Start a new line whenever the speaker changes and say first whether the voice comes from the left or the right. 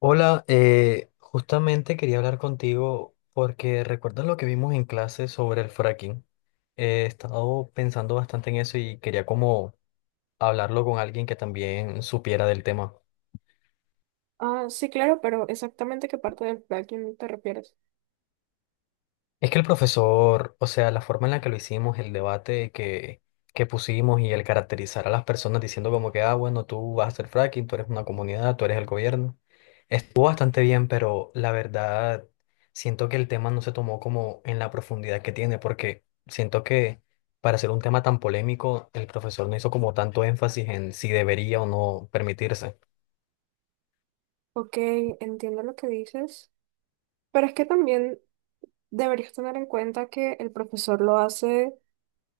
left: Hola, justamente quería hablar contigo porque recuerdas lo que vimos en clase sobre el fracking. He estado pensando bastante en eso y quería como hablarlo con alguien que también supiera del tema.
right: Ah, sí, claro, pero exactamente qué parte del plugin te refieres.
left: Es que el profesor, o sea, la forma en la que lo hicimos, el debate que pusimos y el caracterizar a las personas diciendo como que, ah, bueno, tú vas a hacer fracking, tú eres una comunidad, tú eres el gobierno, estuvo bastante bien, pero la verdad siento que el tema no se tomó como en la profundidad que tiene, porque siento que para ser un tema tan polémico, el profesor no hizo como tanto énfasis en si debería o no permitirse.
right: Ok, entiendo lo que dices, pero es que también deberías tener en cuenta que el profesor lo hace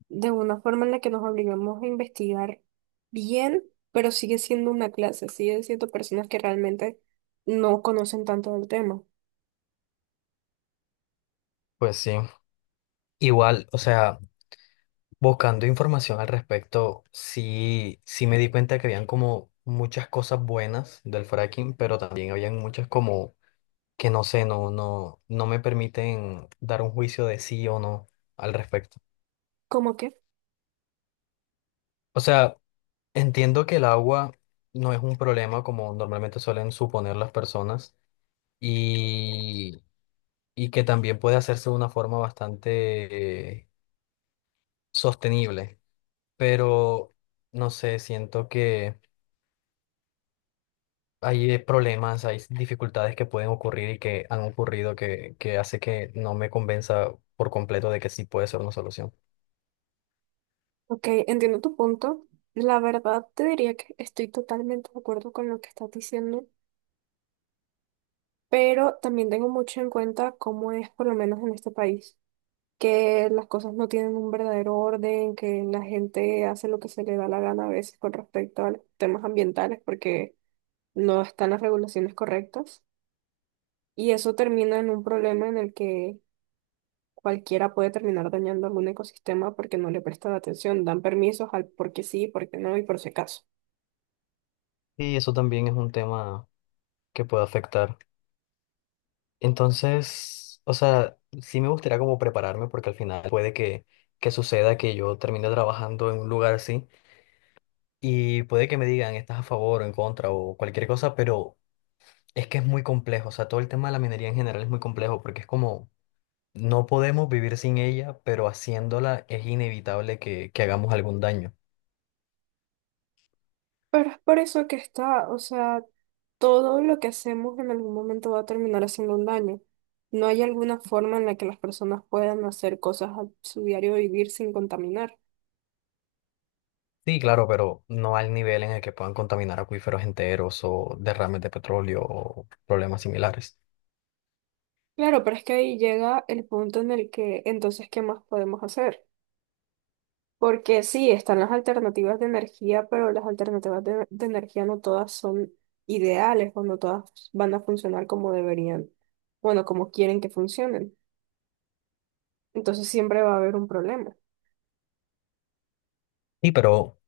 right: de una forma en la que nos obligamos a investigar bien, pero sigue siendo una clase, sigue siendo personas que realmente no conocen tanto del tema.
left: Pues sí. Igual, o sea, buscando información al respecto, sí, sí me di cuenta que habían como muchas cosas buenas del fracking, pero también habían muchas como que no sé, no me permiten dar un juicio de sí o no al respecto.
right: ¿Cómo que?
left: O sea, entiendo que el agua no es un problema como normalmente suelen suponer las personas y, y que también puede hacerse de una forma bastante sostenible, pero no sé, siento que hay problemas, hay dificultades que pueden ocurrir y que han ocurrido que hace que no me convenza por completo de que sí puede ser una solución.
right: Ok, entiendo tu punto. La verdad te diría que estoy totalmente de acuerdo con lo que estás diciendo, pero también tengo mucho en cuenta cómo es por lo menos en este país, que las cosas no tienen un verdadero orden, que la gente hace lo que se le da la gana a veces con respecto a los temas ambientales porque no están las regulaciones correctas. Y eso termina en un problema en el que cualquiera puede terminar dañando algún ecosistema porque no le prestan atención, dan permisos al porque sí, porque no y por si acaso.
left: Y eso también es un tema que puede afectar. Entonces, o sea, sí me gustaría como prepararme porque al final puede que suceda que yo termine trabajando en un lugar así y puede que me digan estás a favor o en contra o cualquier cosa, pero es que es muy complejo. O sea, todo el tema de la minería en general es muy complejo porque es como no podemos vivir sin ella, pero haciéndola es inevitable que hagamos algún daño.
right: Pero es por eso que está, o sea, todo lo que hacemos en algún momento va a terminar haciendo un daño. No hay alguna forma en la que las personas puedan hacer cosas a su diario vivir sin contaminar.
left: Sí, claro, pero no al nivel en el que puedan contaminar acuíferos enteros o derrames de petróleo o problemas similares.
right: Claro, pero es que ahí llega el punto en el que entonces, ¿qué más podemos hacer? Porque sí, están las alternativas de energía, pero las alternativas de energía no todas son ideales o no todas van a funcionar como deberían, bueno, como quieren que funcionen. Entonces siempre va a haber un problema.
left: Y pero,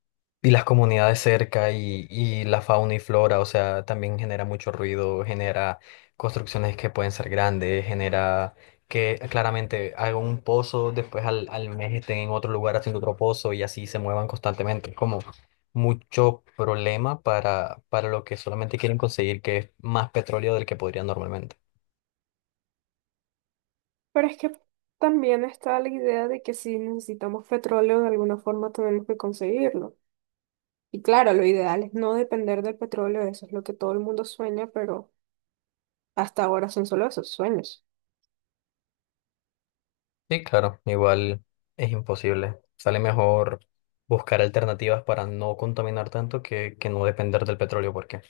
left: y las comunidades cerca y la fauna y flora, o sea, también genera mucho ruido, genera construcciones que pueden ser grandes, genera que claramente hagan un pozo, después al mes estén en otro lugar haciendo otro pozo y así se muevan constantemente. Es como mucho problema para lo que solamente quieren conseguir, que es más petróleo del que podrían normalmente.
right: Pero es que también está la idea de que si necesitamos petróleo de alguna forma tenemos que conseguirlo. Y claro, lo ideal es no depender del petróleo, eso es lo que todo el mundo sueña, pero hasta ahora son solo esos sueños.
left: Sí, claro, igual es imposible. Sale mejor buscar alternativas para no contaminar tanto que no depender del petróleo, porque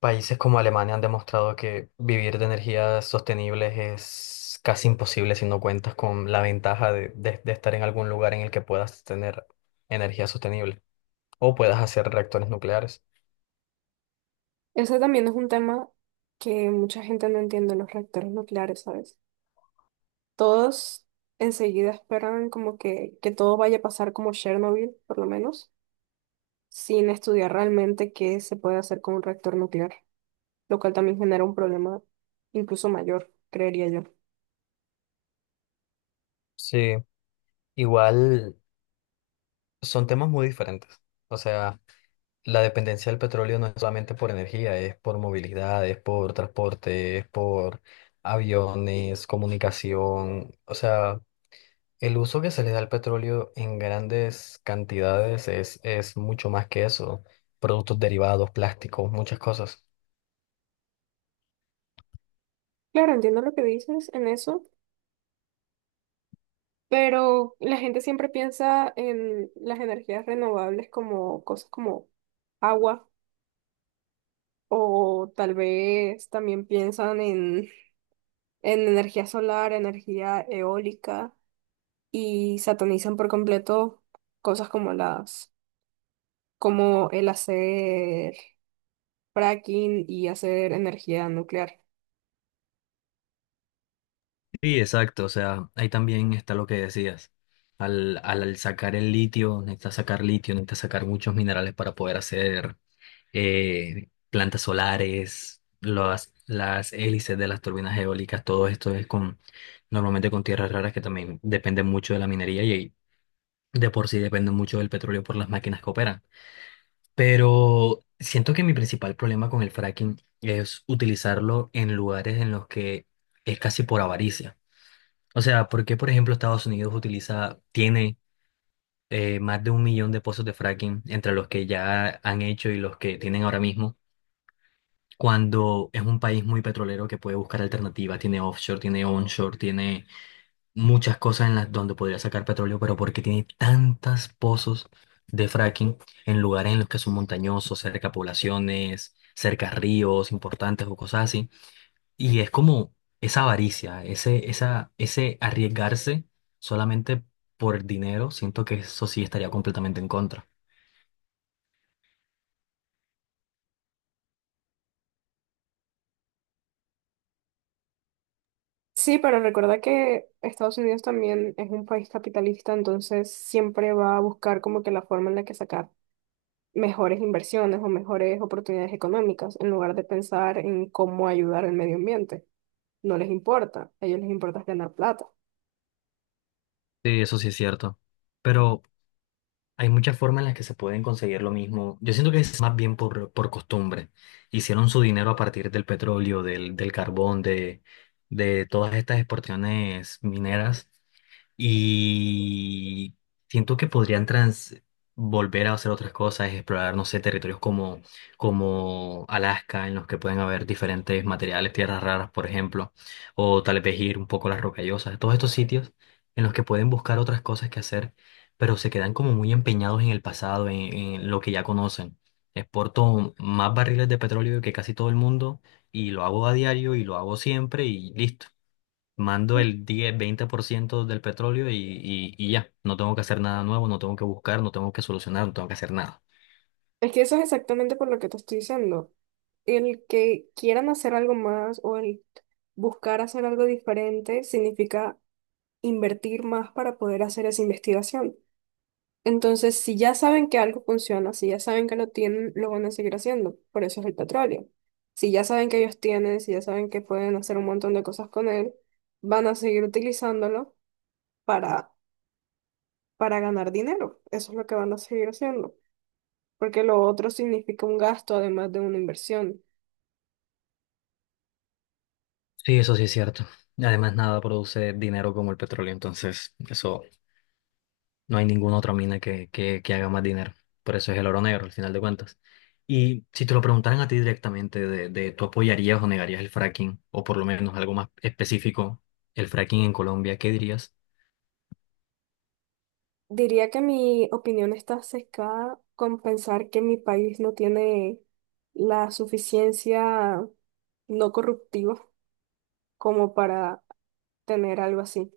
left: países como Alemania han demostrado que vivir de energías sostenibles es casi imposible si no cuentas con la ventaja de estar en algún lugar en el que puedas tener energía sostenible o puedas hacer reactores nucleares.
right: Ese también es un tema que mucha gente no entiende, los reactores nucleares, ¿sabes? Todos enseguida esperan como que todo vaya a pasar como Chernobyl, por lo menos, sin estudiar realmente qué se puede hacer con un reactor nuclear, lo cual también genera un problema incluso mayor, creería yo.
left: Sí, igual son temas muy diferentes. O sea, la dependencia del petróleo no es solamente por energía, es por movilidad, es por transporte, es por aviones, comunicación. O sea, el uso que se le da al petróleo en grandes cantidades es mucho más que eso. Productos derivados, plásticos, muchas cosas.
right: Claro, entiendo lo que dices en eso, pero la gente siempre piensa en las energías renovables como cosas como agua o tal vez también piensan en energía solar, energía eólica y satanizan por completo cosas como las, como el hacer fracking y hacer energía nuclear.
left: Sí, exacto. O sea, ahí también está lo que decías. Al sacar el litio, necesitas sacar muchos minerales para poder hacer plantas solares, las hélices de las turbinas eólicas, todo esto es con normalmente con tierras raras que también dependen mucho de la minería y de por sí dependen mucho del petróleo por las máquinas que operan. Pero siento que mi principal problema con el fracking es utilizarlo en lugares en los que es casi por avaricia. O sea, ¿por qué, por ejemplo, Estados Unidos utiliza, tiene más de un millón de pozos de fracking entre los que ya han hecho y los que tienen ahora mismo, cuando es un país muy petrolero que puede buscar alternativas, tiene offshore, tiene onshore, tiene muchas cosas en las donde podría sacar petróleo, pero porque tiene tantos pozos de fracking en lugares en los que son montañosos, cerca a poblaciones, cerca a ríos importantes o cosas así? Y es como esa avaricia, ese arriesgarse solamente por dinero, siento que eso sí estaría completamente en contra.
right: Sí, pero recuerda que Estados Unidos también es un país capitalista, entonces siempre va a buscar como que la forma en la que sacar mejores inversiones o mejores oportunidades económicas, en lugar de pensar en cómo ayudar al medio ambiente. No les importa, a ellos les importa es ganar plata.
left: Sí, eso sí es cierto. Pero hay muchas formas en las que se pueden conseguir lo mismo. Yo siento que es más bien por costumbre. Hicieron su dinero a partir del petróleo, del carbón, de todas estas exportaciones mineras. Y siento que podrían trans volver a hacer otras cosas, explorar, no sé, territorios como, como Alaska, en los que pueden haber diferentes materiales, tierras raras, por ejemplo, o tal vez ir un poco a las rocallosas, todos estos sitios en los que pueden buscar otras cosas que hacer, pero se quedan como muy empeñados en el pasado, en lo que ya conocen. Exporto más barriles de petróleo que casi todo el mundo y lo hago a diario y lo hago siempre y listo. Mando el 10-20% del petróleo y ya, no tengo que hacer nada nuevo, no tengo que buscar, no tengo que solucionar, no tengo que hacer nada.
right: Es que eso es exactamente por lo que te estoy diciendo. El que quieran hacer algo más o el buscar hacer algo diferente significa invertir más para poder hacer esa investigación. Entonces, si ya saben que algo funciona, si ya saben que lo tienen, lo van a seguir haciendo. Por eso es el petróleo. Si ya saben que ellos tienen, si ya saben que pueden hacer un montón de cosas con él, van a seguir utilizándolo para, para ganar dinero. Eso es lo que van a seguir haciendo. Porque lo otro significa un gasto además de una inversión.
left: Sí, eso sí es cierto. Además, nada produce dinero como el petróleo, entonces eso no hay ninguna otra mina que haga más dinero. Por eso es el oro negro, al final de cuentas. Y si te lo preguntaran a ti directamente de tú apoyarías o negarías el fracking, o por lo menos algo más específico, el fracking en Colombia, ¿qué dirías?
right: Diría que mi opinión está sesgada con pensar que mi país no tiene la suficiencia no corruptiva como para tener algo así.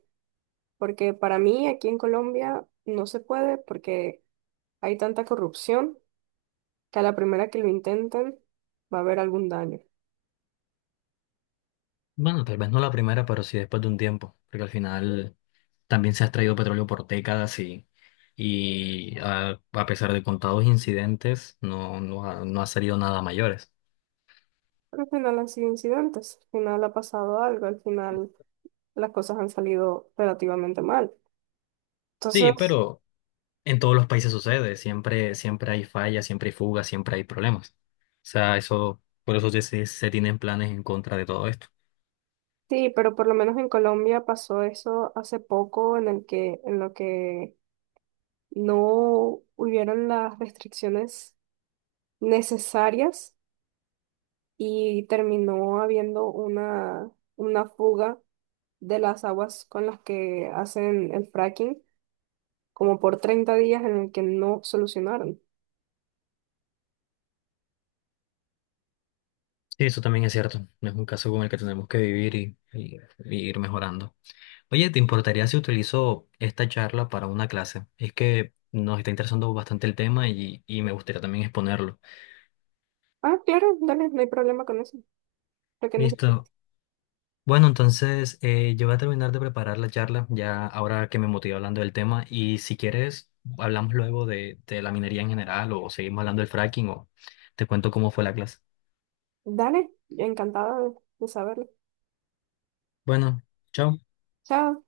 right: Porque para mí aquí en Colombia no se puede porque hay tanta corrupción que a la primera que lo intenten va a haber algún daño.
left: Bueno, tal vez no la primera, pero sí después de un tiempo, porque al final también se ha extraído petróleo por décadas y, a pesar de contados incidentes, no ha salido nada mayores.
right: Pero al final han sido incidentes, al final ha pasado algo, al final las cosas han salido relativamente mal.
left: Sí,
right: Entonces,
left: pero en todos los países sucede, siempre, siempre hay fallas, siempre hay fugas, siempre hay problemas. O sea, eso, por eso se tienen planes en contra de todo esto.
right: sí, pero por lo menos en Colombia pasó eso hace poco en el que, en lo que no hubieron las restricciones necesarias y terminó habiendo una fuga de las aguas con las que hacen el fracking, como por 30 días en el que no solucionaron.
left: Sí, eso también es cierto. No es un caso con el que tenemos que vivir y ir mejorando. Oye, ¿te importaría si utilizo esta charla para una clase? Es que nos está interesando bastante el tema y me gustaría también exponerlo.
right: Ah, claro, dale, no hay problema con eso, lo que
left: Listo.
right: necesites.
left: Bueno, entonces yo voy a terminar de preparar la charla ya ahora que me motivé hablando del tema y si quieres hablamos luego de la minería en general o seguimos hablando del fracking o te cuento cómo fue la clase.
right: Dale, encantada de saberlo.
left: Bueno, chao.
right: Chao.